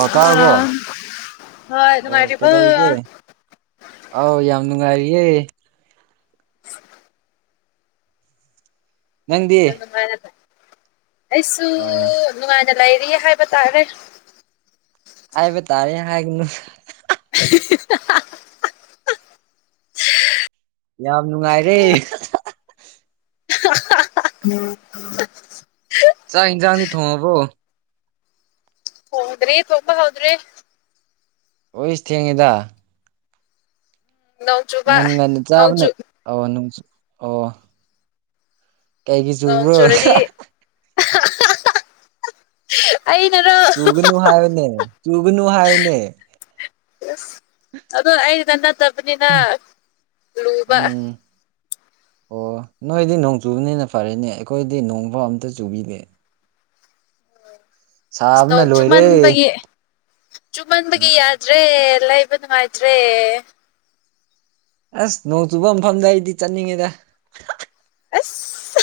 ꯑ ꯇꯥ ꯍꯕꯣ ꯑꯥ ꯍꯣꯏ ꯑꯣ ꯅꯨꯡꯉꯥꯏꯔꯤꯕꯣ ꯀꯩꯗꯎ ꯀꯦ ꯌꯥꯝ ꯑꯥꯎ ꯌꯥꯝ ꯅꯨꯡꯉꯥꯏꯔꯤꯌꯦ ꯅꯪꯗꯤ [unintelligible] ꯑꯩꯁꯨ ꯑꯣ ꯅꯨꯡꯉꯥꯏꯅ ꯂꯩꯔꯤ ꯍꯥꯏꯕ ꯇꯥꯔꯦ ꯍꯥꯏꯕ ꯇꯥꯔꯦ ꯍꯥꯏꯒꯅꯨꯗ [unintelligible] ꯌꯥꯝ ꯅꯨꯡꯉꯥꯏꯔꯦ [unintelligible] ꯆꯥꯛꯏꯡꯖꯥꯡꯗꯤ ꯊꯣꯡꯑꯕꯣ ꯊ‌ꯣꯡꯗ꯭ꯔꯤ ꯊꯣꯡꯕ ꯍꯧꯗ꯭ꯔꯤ ꯑꯣꯏꯁ ꯊꯦꯡꯉ‌ꯦꯗ ꯅꯣꯡ ꯆꯨꯕ ꯉꯟ ꯉꯟ ꯅꯣꯡ ꯆꯥꯕꯅꯦ ꯆꯨ ꯑꯧ ꯅꯨꯡꯁꯨ ꯑꯣ ꯀꯩꯒꯤ ꯆꯨꯕ꯭ꯔꯣ [unintelligible] ꯑꯩꯅ ꯆꯨꯒꯅꯨ ꯍꯥꯏꯌꯅꯦ ꯆꯨꯒꯅꯨ ꯍꯥꯏꯌꯨꯅꯦ ꯑꯁ ꯑꯗꯣ ꯑꯩꯗ ꯅꯠꯇꯕꯅꯤꯅ ꯂꯨꯕ ꯎꯝ [inaudible] ꯑꯣ ꯅꯣꯏꯗꯤ ꯅꯣꯡ ꯆꯨꯕꯅꯤꯅ ꯐꯔꯦꯅꯦ ꯑꯩꯈꯣꯏꯗꯤ ꯅꯣꯡꯐꯥꯎ ꯑꯝꯇ ꯆꯨꯕꯤꯔꯦ ꯅꯣꯡ ꯂꯣꯏꯔꯦ ꯆꯨꯝꯃꯟꯕꯒꯤ ꯆꯨꯝꯃꯟꯕꯒꯤ ꯎꯝ ꯌꯥꯗ꯭ꯔꯦ ꯂꯩꯕ ꯅꯨꯡꯉꯥꯏꯇ꯭ꯔꯦ ꯑꯁ ꯅꯣꯡ ꯆꯨꯕ ꯃꯐꯝꯗ ꯑꯩꯗꯤ ꯆꯠꯅꯤꯡꯉꯤꯗ ꯑꯁ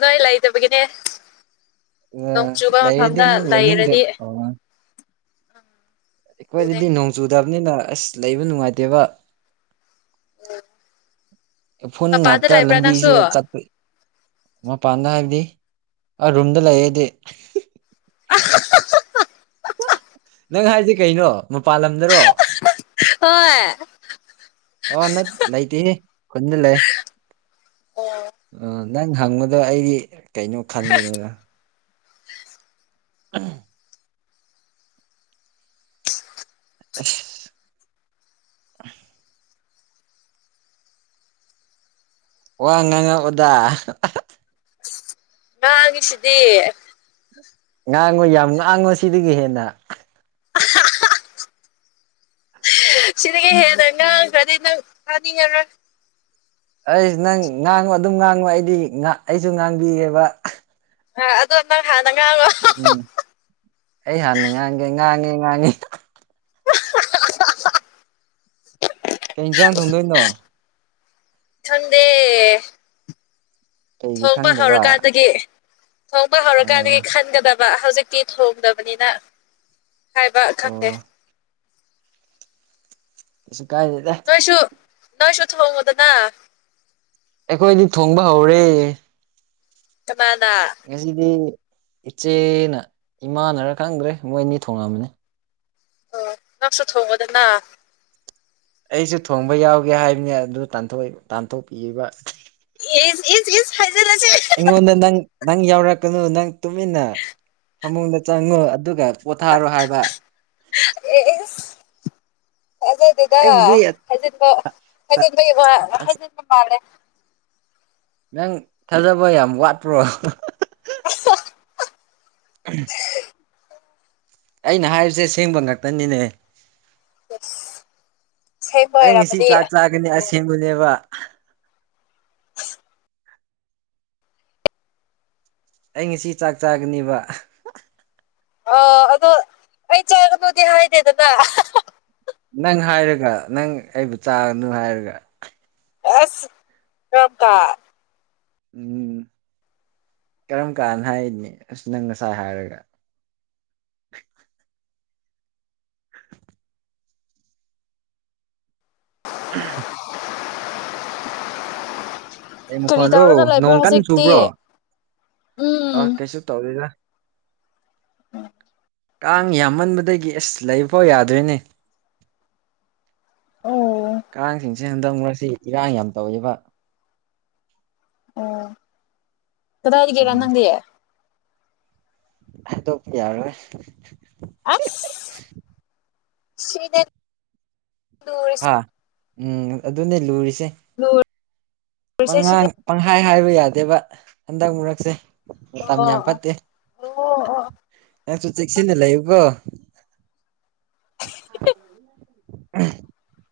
ꯅꯣꯏ ꯂꯩꯇꯕꯒꯤꯅꯦ ꯅꯣꯡ ꯆꯨꯕ ꯂꯩꯔꯗꯤ ꯃꯐꯝꯗ ꯑꯃꯨꯛ ꯂꯩꯅꯤꯡꯗ꯭ꯔꯦ ꯂꯩꯔꯗꯤ ꯑꯣ ꯑꯗꯨꯅꯦ ꯑꯩꯈꯣꯏꯗꯗꯤ ꯅꯣꯡ ꯆꯨꯗꯕꯅꯤꯅ ꯑꯁ ꯂꯩꯕ ꯅꯨꯡꯉꯥꯏꯇꯦꯕ ꯎꯐꯨꯟ ꯃꯄꯥꯟꯗ ꯉꯥꯛꯇ ꯂꯩꯕ꯭ꯔꯥ ꯅꯪꯁꯨ ꯂꯝꯕꯤꯁꯨ ꯆꯠꯄ ꯃꯄꯥꯟꯗ ꯍꯥꯏꯕꯗꯤ ꯑ ꯔꯨꯝꯗ ꯂꯩꯌꯦꯗꯤ ꯅꯪ ꯍꯥꯏꯗꯤ ꯀꯩꯅꯣ ꯃꯄꯥꯜ ꯂꯝꯗꯔꯣ ꯍꯣꯏ ꯑꯥ ꯅ ꯂꯩꯇꯦ ꯈꯨꯟꯗ ꯂꯩ ꯑꯣ ꯑ ꯅꯪ ꯍꯪꯕꯗꯣ ꯑꯩꯗꯤ ꯀꯩꯅꯣ ꯈꯟꯕꯅꯤꯅ [unintelligible] [inaudible] ꯋꯥ ꯉꯥꯡꯉ ꯑꯣꯗ ꯉꯥꯡꯉꯤꯁꯤꯗꯦ ꯉꯥꯡꯉꯣꯏ ꯌꯥꯝ ꯉꯥꯡꯉꯣ ꯁꯤꯗꯒꯤ ꯍꯦꯟꯅ [inaudible] ꯁꯤꯗꯒꯤ ꯍꯦꯟꯅ ꯉꯥꯡꯈ꯭ꯔꯗꯤ ꯅꯪ ꯐꯥꯅꯤꯡꯉ꯭ꯔ ꯑꯩꯁ ꯅꯪ ꯉꯥꯡꯉꯨ ꯑꯗꯨꯝ ꯉꯥꯡꯉꯨ ꯑꯩꯗꯤ ꯑꯩꯁꯨ ꯉꯥꯡꯕꯤꯌꯦꯦꯕ ꯑ ꯑꯗꯨꯪ ꯅꯪ ꯎꯝ ꯑꯩ ꯍꯥꯟꯅ ꯉꯥꯡꯒꯦ ꯉꯥꯡꯉꯦ ꯉꯥꯡꯉꯦ ꯀꯩ ꯏꯟꯁꯥꯡ ꯊꯣꯡꯗꯣꯏꯅꯣ ꯊꯟꯗꯦ ꯀꯩꯒꯤ ꯊꯣꯛꯣꯡꯄ ꯈꯪꯗꯕ ꯍꯧꯔꯀꯥꯟꯗꯒꯤ ꯊꯣꯡꯕ ꯑꯥ ꯍꯧꯔꯀꯥꯟꯗꯒꯤ ꯈꯟꯒꯗꯕ ꯍꯧꯖꯤꯛꯇꯤ ꯊꯣꯡꯗꯕꯅꯤꯅ ꯍꯥꯏꯕ ꯑꯣ ꯈꯪꯗꯦ ꯀꯩꯁꯨ ꯀꯥꯏꯗꯦꯗ ꯁꯨꯊꯕꯉꯗꯅ ꯑꯩꯈꯣꯏꯗꯤ ꯊꯣꯡꯕ ꯍꯧꯔꯦ ꯀꯅꯥꯅ ꯉꯁꯤꯗꯤ ꯏꯆꯦꯅ ꯏꯃꯥꯅꯔ ꯈꯪꯗ꯭ꯔꯦ ꯃꯣꯏ ꯑꯅꯤ ꯊꯣꯡꯉꯝꯕꯅꯤ ꯑꯣ ꯉꯥꯛꯁꯨ ꯊꯣꯡꯧꯕꯗꯅ ꯑꯩꯁꯨ ꯊꯣꯡꯕ ꯌꯥꯎꯒꯦ ꯍꯥꯏꯕꯅꯤ ꯑꯗꯨ ꯇꯥꯟꯊꯣꯛꯄꯤꯔꯤꯕ ꯍꯥꯏ ꯑꯩꯉꯣꯟꯗ ꯅꯪ ꯅꯪ ꯌꯥꯎꯔꯛꯀꯅꯨ ꯅꯪ ꯇꯨꯃꯤꯟꯅ ꯐꯃꯨꯡꯗ ꯆꯪꯉꯨ ꯑꯗꯨꯒ ꯄꯣꯊꯥꯔꯣ ꯍꯥꯏꯕ ꯑꯗꯨ ꯑꯗꯨꯗ ꯑꯩꯕꯨꯗꯤ ꯍꯩꯖꯤꯟꯕ ꯈꯖꯤꯟꯕꯒꯤ ꯋꯥ ꯑꯁ ꯍꯩꯖꯤꯟꯕ ꯃꯥꯜꯂꯦ ꯅꯪ ꯊꯥꯖꯕ ꯌꯥꯝ ꯋꯥꯠꯄ꯭ꯔꯣ ꯎ ꯑꯩꯅ ꯍꯥꯏꯔꯤꯁꯦ ꯁꯦꯡꯕ ꯉꯥꯛꯇꯅꯤꯅꯦ ꯑꯁꯦꯡꯕ ꯑꯩ ꯉꯁꯤ ꯑꯣꯏꯔꯝꯃꯗꯤ ꯆꯥꯛ ꯆꯥꯒꯅꯤ ꯑꯁꯦꯡꯕꯅꯦꯕ ꯑꯩ ꯉꯁꯤ ꯆꯥꯛ ꯆꯥꯒꯅꯦꯕ ꯑ ꯑꯗꯣ ꯑꯩ ꯆꯥꯒꯗꯨꯗꯤ ꯍꯥꯏꯗꯦꯗꯗꯥ ꯅꯪ ꯍꯥꯏꯔꯒ ꯅꯪ ꯑꯩꯕꯨ ꯆꯥꯒꯅꯨ ꯍꯥꯏꯔꯒ ꯑꯁ ꯀꯝ ꯀꯥ ꯎꯝ ꯀꯔꯝ ꯀꯥꯟꯅ ꯍꯥꯏꯅꯤ ꯑꯁ ꯅꯪ ꯉꯁꯥꯏ ꯍꯥꯏꯔꯒ [inaudible] [inaudible] ꯑꯩ ꯀꯔꯤ ꯃꯈꯣꯟꯔꯣ ꯇꯧꯔꯒ ꯂꯩꯕ꯭ꯔꯣ ꯅꯣꯡ ꯀꯟꯅ ꯆꯨꯕ꯭ꯔꯣ ꯍꯧꯖꯤꯛꯇꯤ ꯑ ꯎꯝ ꯀꯩꯁꯨ ꯇꯧꯗꯣꯏꯗ ꯎꯝ ꯀꯥꯡ ꯌꯥꯝꯃꯟꯕꯗꯒꯤ ꯑꯦꯁ ꯂꯩꯐꯥꯎ ꯌꯥꯗꯣꯏꯅꯦ ꯑꯣ ꯀꯥꯡꯁꯤꯡꯁꯦ ꯍꯟꯗꯛ ꯃꯔꯁꯤ ꯏꯔꯥꯡ ꯌꯥꯝ ꯇꯧꯔꯤꯕ ꯑꯣ ꯀꯗꯥ ꯍꯥꯏ ꯀꯦꯔ ꯎꯝ ꯅꯉꯌꯦꯦ ꯍꯥꯏꯗꯣꯛꯄ ꯌꯥꯔꯣꯏ ꯁꯗ ꯍꯥ ꯎꯝ ꯑꯗꯨꯟꯅ ꯂꯨꯔꯤꯁꯦ ꯍ ꯄꯍ ꯄꯪꯍꯥꯏ ꯍꯥꯏꯕ ꯌꯥꯗꯦꯕ ꯍꯟꯗꯛ ꯃꯔꯨꯔꯛꯁꯦ ꯝ ꯌꯥ ꯑꯣ ꯑꯣ ꯐꯠꯇꯦ ꯑꯣ ꯍꯣ ꯅꯪꯁꯨ ꯆꯦꯛꯁꯤꯟꯅ ꯂꯩꯌꯨꯀꯣ [unintelligible]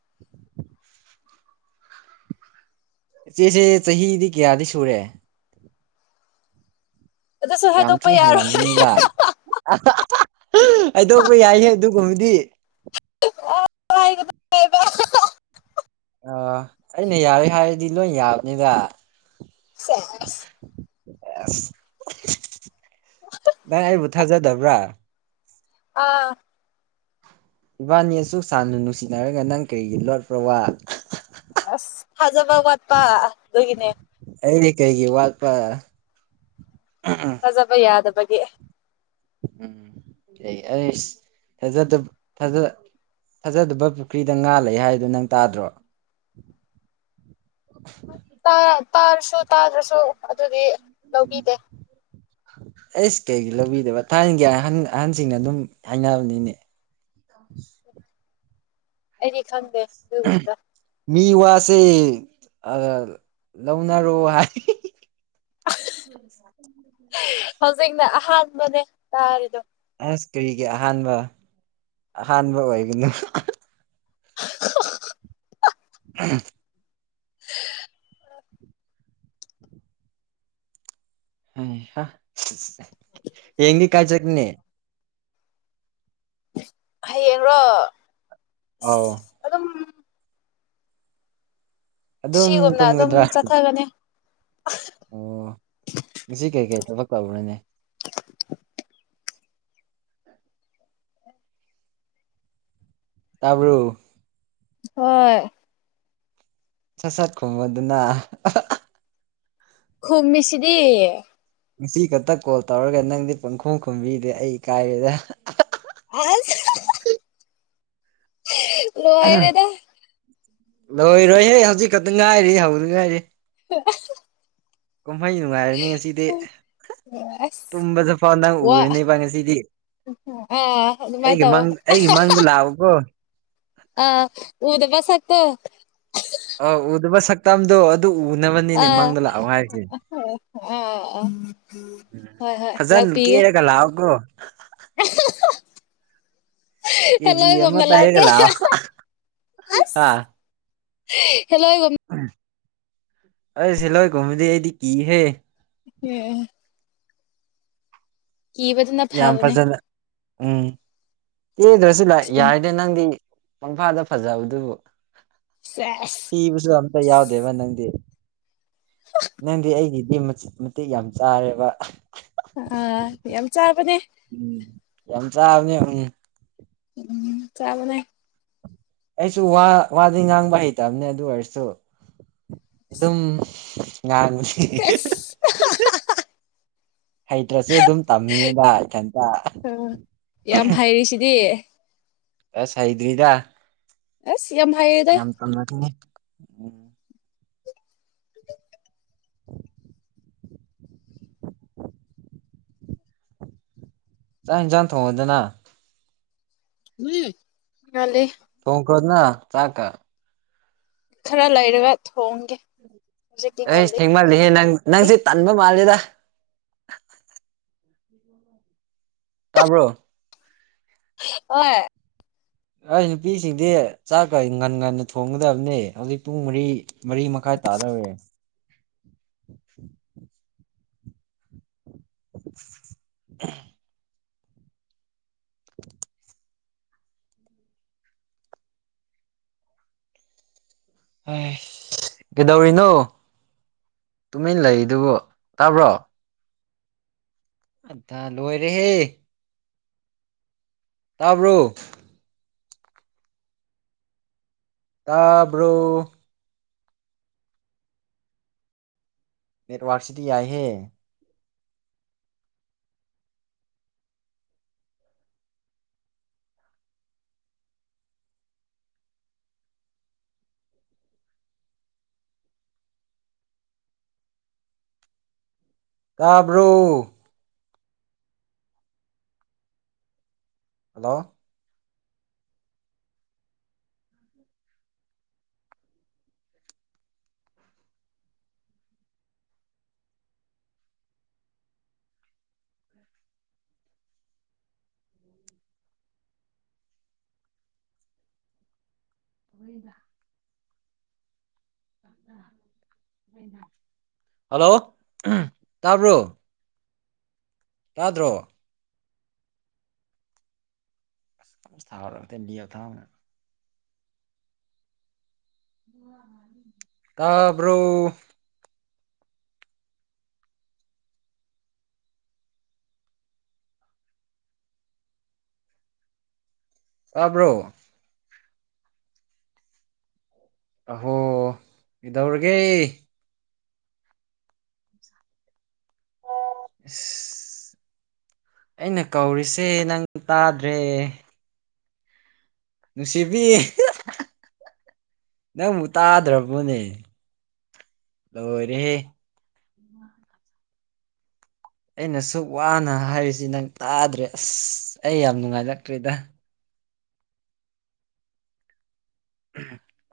ꯏꯆꯦꯆꯦ ꯆꯍꯤꯗꯤ ꯀꯌꯥꯗꯤ ꯁꯨꯔꯦ ꯑꯗꯨꯁꯨ ꯌꯥꯝ ꯊꯤ ꯍꯥꯏꯗꯣꯛꯄ ꯌꯥꯔꯣꯏ ꯍꯜꯂꯝꯕꯅꯤꯗ ꯍꯥꯏꯩꯗꯣꯛꯄ ꯌꯥꯏꯍ ꯑꯗꯨꯒꯨꯝꯕꯗꯤ ꯑꯅꯨꯡꯕ ꯑ ꯑꯩꯅ ꯌꯥꯔꯦ ꯍꯥꯏꯔꯗꯤ ꯂꯣꯏ ꯌꯥꯕꯅꯤꯗ ꯁꯦꯁ ꯁ ꯅꯪ ꯑꯩꯕꯨ ꯊꯥꯖꯗꯕ꯭ꯔꯥ ꯑꯥ ꯏꯕꯥꯅꯤ ꯑꯁꯨꯛ ꯁꯥꯟꯅ ꯅꯨꯡꯁꯤꯅꯔꯒ ꯅꯪ ꯀꯔꯤꯒꯤ ꯂꯣꯠꯄ꯭ꯔꯣ ꯋꯥ ꯑꯁ ꯊꯥꯖꯕ ꯋꯥꯠꯄ ꯑꯗꯨꯒꯤꯅꯦ ꯑꯩꯗꯤ ꯀꯩꯒꯤ ꯋꯥꯠꯄ ꯐꯖꯕ ꯌꯥꯗꯕꯒꯤ ꯎꯝ ꯑꯩꯥꯖꯕ ꯊꯥꯖ ꯐꯖꯗꯕ ꯄꯨꯈ꯭ꯔꯤꯗ ꯉꯥꯂ ꯍꯥꯏꯗꯣ ꯅꯪ ꯇꯥꯗ꯭ꯔꯣ [unintelligible] ꯇꯥꯔꯁꯨ ꯇꯥꯗ꯭ꯔꯁꯨ ꯑꯗꯨꯗꯤ ꯂꯧꯕꯤꯗꯦ ꯑꯩꯁ ꯀꯩꯒꯤ ꯂꯧꯕꯤꯗꯕ ꯊꯥꯏꯅꯒꯤ ꯑꯍꯟꯁꯤꯡꯅ ꯑꯗꯨꯝ ꯍꯥꯏꯅꯕꯅꯤꯅꯦ ꯑ ꯑꯩꯗꯤ ꯈꯪꯗꯦ ꯃꯟꯇ ꯃꯤ ꯋꯥꯁꯦ ꯂꯧꯅꯔꯣ ꯍꯥꯏ ꯃ ꯍꯧꯖꯤꯛꯅ ꯑꯍꯥꯟꯕꯅꯦ ꯇꯥꯔꯤꯗꯣ ꯑꯁ ꯀꯔꯤꯒꯤ ꯑꯍꯥꯟꯕ ꯑꯍꯥꯟꯕ ꯑꯣꯏꯕꯅꯣ ꯎ ꯑ ꯌꯦꯡꯗꯤ ꯀꯥꯏ ꯆꯀꯅꯤ ꯍꯌꯦꯡꯔꯣ ꯑꯧ ꯑꯗꯨꯝ ꯑꯗꯨꯝ ꯁꯤꯒꯨꯝꯅ ꯑꯗꯨꯝ ꯇꯨꯝꯒꯗ꯭ꯔꯥ ꯆꯠꯊꯒꯅꯤ ꯕꯅꯦꯅꯦ ꯇꯥꯕ꯭ꯔꯨ ꯍꯣꯏ ꯁꯠ ꯁꯠꯀꯨꯝꯕꯗꯨꯅ ꯈꯕ ꯃꯤꯁꯤꯗꯤ ꯉꯁꯤ ꯈꯛꯇ ꯀꯣꯜ ꯇꯧꯔꯒ ꯅꯪꯗꯤ ꯄꯪꯈꯣꯡ ꯈꯣꯨꯝꯕꯤꯗꯦ ꯑꯩ ꯏ ꯀꯥꯏꯔꯦꯗ ꯑ ꯂꯣ ꯍꯥꯏꯗꯗ ꯂꯣꯏꯔꯣꯏꯍꯦ ꯍꯧꯖꯤꯛ ꯈꯛꯇ ꯉꯥꯏꯔꯤ ꯍꯧꯗꯤ ꯉꯥꯏꯔꯤ [unintelligible] ꯀꯨꯝꯍꯩ ꯅꯨꯡꯉꯥꯏꯔꯅꯤ ꯉꯁꯤꯗꯤ ꯑꯁ ꯇꯨꯝꯕꯗ ꯐꯥꯎ ꯅꯪ ꯋꯥ ꯎꯔꯅꯦꯕ ꯉꯁꯤꯗꯤ ꯑꯥ ꯑꯗꯨꯃꯥꯏ ꯑꯩꯒꯤ ꯇꯋꯣ ꯃꯪ ꯑ ꯑꯩꯒꯤ ꯍꯥ ꯃꯪꯗ ꯂꯥꯛꯎꯀꯣ ꯍꯥ ꯑ ꯎꯗꯕꯁꯠꯇꯣ ꯑ‌ꯣ ꯎꯗꯕ ꯁꯛꯇꯝ ꯗꯣ ꯑꯥ ꯑꯥ ꯑꯥ ꯍꯣꯏ ꯍꯣꯏ꯫ ꯀꯦꯔꯥꯒ ꯂꯥꯛꯑꯣꯀꯣ ꯑꯍꯥꯍꯥ... ꯀꯦꯖꯤ ꯍ‌ꯦꯜꯂꯣꯏ ꯑꯃ ꯒꯨꯝꯅ ꯂꯥꯛꯀꯦ ꯇꯩꯔꯒ ꯂꯥꯛꯑꯣ ꯍꯥꯍꯥ ꯍꯥ ꯑꯁ꯫ ꯍꯦꯜꯂꯣꯏꯒꯨꯝ꯫ ꯑꯩꯁ ꯍꯦꯂꯣꯏ ꯒꯨꯝꯕꯗꯤ ꯑꯩꯗꯤ ꯀꯤ ꯍꯦ꯫ ꯌꯦꯍꯦ꯫ ꯀꯤꯕꯗꯨꯅ ꯌꯥꯝ ꯐꯕꯅꯦ ꯐꯖꯅ ꯎꯝ ꯀꯦꯗ꯭ꯔꯁꯨ ꯂꯥꯏ. ꯏꯁ ꯎꯝ ꯌꯥꯏꯗ ꯅꯪꯗꯤ ꯄꯪꯐꯥꯗ ꯐꯖꯕꯗꯨꯕꯨ꯫ ꯁꯦꯁ ꯊꯤꯕꯁꯨ ꯑꯝꯇ ꯌꯥꯎꯗꯦꯕ ꯅꯪꯗꯤ꯫ ꯅꯪꯗꯤ ꯑꯩꯒꯤꯗꯤ ꯃꯆꯤꯠ ꯃꯇꯤꯛ ꯌꯥꯝ ꯆꯥꯔꯦꯕ ꯍꯥ꯫ ꯑꯥ ꯌꯥꯝ ꯆꯥꯕꯅꯦ ꯎꯝ ꯌꯥꯝ ꯆꯥꯕꯅꯤ ꯎꯝ꯫ ꯎꯝ ꯆꯥꯕꯅꯦ꯫ ꯑꯩꯁꯨ ꯋꯥ ꯋꯥꯗꯤ ꯉꯥꯡꯕ ꯍꯩꯇꯝꯅꯦ ꯑꯗꯨ ꯑꯣꯏꯔꯁꯨ꯫ ꯑꯗꯨꯝ ꯉꯥꯡꯕꯅꯤ ꯍꯤꯍꯤꯍ‌ꯦꯍꯦ꯫ ꯁꯦꯁ ꯍꯩꯇ꯭ꯔꯁꯨ ꯑꯗꯨꯝ ꯇꯝꯃꯤꯅꯤꯗ ꯏꯊꯟꯇ꯫ ꯑꯥ ꯌꯥꯝ ꯍꯩꯔꯤꯁꯤꯗꯤ꯫ ꯑꯁ ꯍꯩꯗ꯭ꯔꯤꯗ꯫ ꯑꯁ꯫ ꯌꯥꯝ ꯍꯩꯔꯦꯗ ꯌꯥꯝ ꯇꯝꯃꯛꯈꯤꯒ‌ꯦ ꯎꯝ ꯆꯥꯛ ꯍꯦꯟꯖꯥꯡ ꯊꯣꯡꯉꯣꯗꯅ꯫ ꯂꯨꯏ... ꯉꯜꯂꯤ ꯀ‌ꯣꯅ‌ꯦ ꯆꯥꯛꯀ꯫ ꯈꯔ ꯂꯩꯔꯒ ꯊꯣꯡꯒꯦ꯫ ꯍꯧꯖꯤꯛꯇꯤ ꯑꯩꯁ ꯉꯜꯂꯤ ꯊꯦꯡꯃꯜꯂꯤꯍꯦ ꯅꯪ ꯅꯪꯁꯦ ꯇꯟꯕ ꯃꯥꯜꯂꯦꯗ꯫ ꯇꯥꯕ꯭ꯔꯣ꯫ ꯍ‌ꯣꯏ꯫ ꯑꯩ ꯅꯨꯄꯤꯁꯤꯡꯗꯤ ꯆꯥꯛ ꯉꯟ ꯉꯟꯅ ꯊꯣꯡꯒꯗꯕꯅꯦ ꯍꯧꯖꯤꯛ ꯄꯨꯡ ꯃꯔꯤ꯫ ꯃꯔꯤ ꯃꯈꯥꯏ ꯇꯥꯗꯧꯔꯦ꯫ ꯑꯝꯍ! ! ꯍꯩꯁ.. ꯀꯩꯗꯧꯔꯤꯅꯣ꯫ ꯇꯨꯃꯤꯟ ꯂꯩꯔꯤꯗꯨꯕꯨ ꯇꯥꯕ꯭ꯔꯣ꯫ ꯑꯗ ꯂꯣꯏꯔꯦꯍꯦ꯫ ꯇꯥꯕ꯭ꯔꯣ꯫ ꯇꯥꯕ꯭ꯔꯣ... ꯫ ꯅꯦꯠꯋꯥꯔꯛ ꯁꯤꯗꯤ ꯌꯥꯏꯍꯦ꯫ ꯇꯥꯕ꯭ꯔꯣ꯫ ꯍ‌ꯦꯜꯂꯣ [inaudible] ꯅ‌ꯣꯏꯗ [unintelligible] ꯍꯜꯂꯣ ꯇꯥꯕ꯭ꯔꯣ ꯇꯥꯗ꯭ꯔꯣ꯫ [inaudible] ꯇꯥꯕ꯭ꯔꯣ... ꯫ ꯇꯥꯕ꯭ꯔꯣ꯫ ꯑꯍꯣ ꯀꯩꯗꯧꯔꯥꯒꯦ [inaudible] ꯑꯩꯅ ꯀꯧꯔꯤꯁꯦ ꯅꯪ ꯇꯥꯗ꯭ꯔꯦ ꯅꯨꯡꯁꯤꯕꯤ ꯅꯪꯕꯨ ꯇꯥꯗ꯭ꯔꯕꯣꯅꯦ ꯂꯣꯏꯔꯦꯍꯦ ꯑꯩꯅ ꯁꯁꯨ ꯋꯥꯅ ꯍꯥꯏꯔꯤꯁꯤ ꯅꯪ ꯇꯥꯗ꯭ꯔꯦ ꯑꯁ ꯑꯩ ꯌꯥꯝ ꯅꯨꯡꯉꯥꯏꯔꯛꯇ꯭ꯔꯦꯗ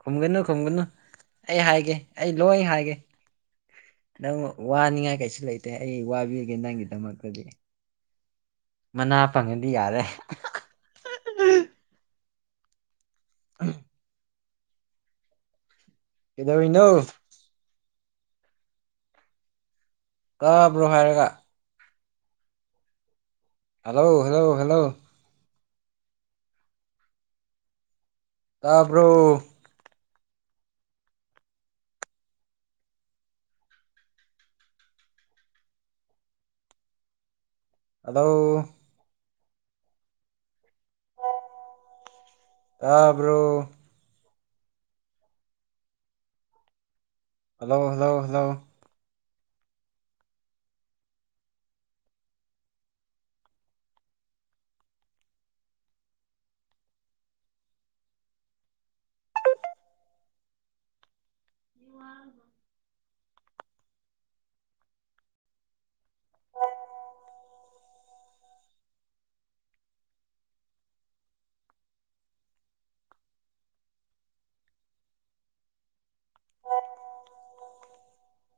ꯈꯨꯝꯒꯅꯨ ꯈꯨꯝꯒꯅꯨ ꯑꯩ ꯍꯥꯏꯒꯦ ꯑꯩ ꯂꯣꯏ ꯍꯥꯏꯒꯦ ꯅꯪ ꯋꯥꯅꯤꯡꯉꯥꯏ ꯀꯩꯁꯨ ꯂꯩꯇꯦ ꯑꯩ ꯋꯥꯕꯤꯒꯦ ꯅꯪꯒꯤꯗꯃꯛꯇꯗꯤ ꯃꯅꯥ ꯐꯪꯉꯗꯤ ꯌꯥꯔꯦ [unintelligible] [inaudible] ꯏꯗ ꯩꯅꯣ ꯀꯥꯕ꯭ꯔꯣ ꯍꯥꯏꯔꯒ ꯍꯜꯂꯣ ꯍꯜꯂꯣ ꯍꯜꯂꯣ ꯇꯥꯕ꯭ꯔꯨ ꯑꯗꯣ ꯇꯔꯕ꯭ꯔꯣ ꯍꯜꯂꯣ ꯍꯜꯂꯣ ꯍꯜꯂꯣ ꯑ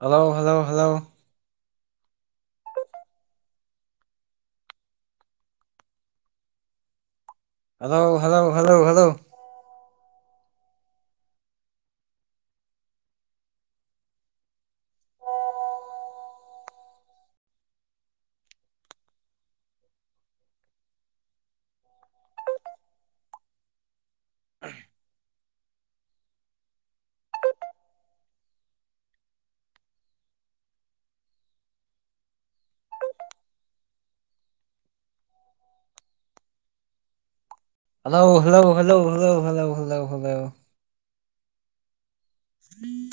hello hello hello hello hello hello hello hello hello hello hello hello hello hello ꯎꯝ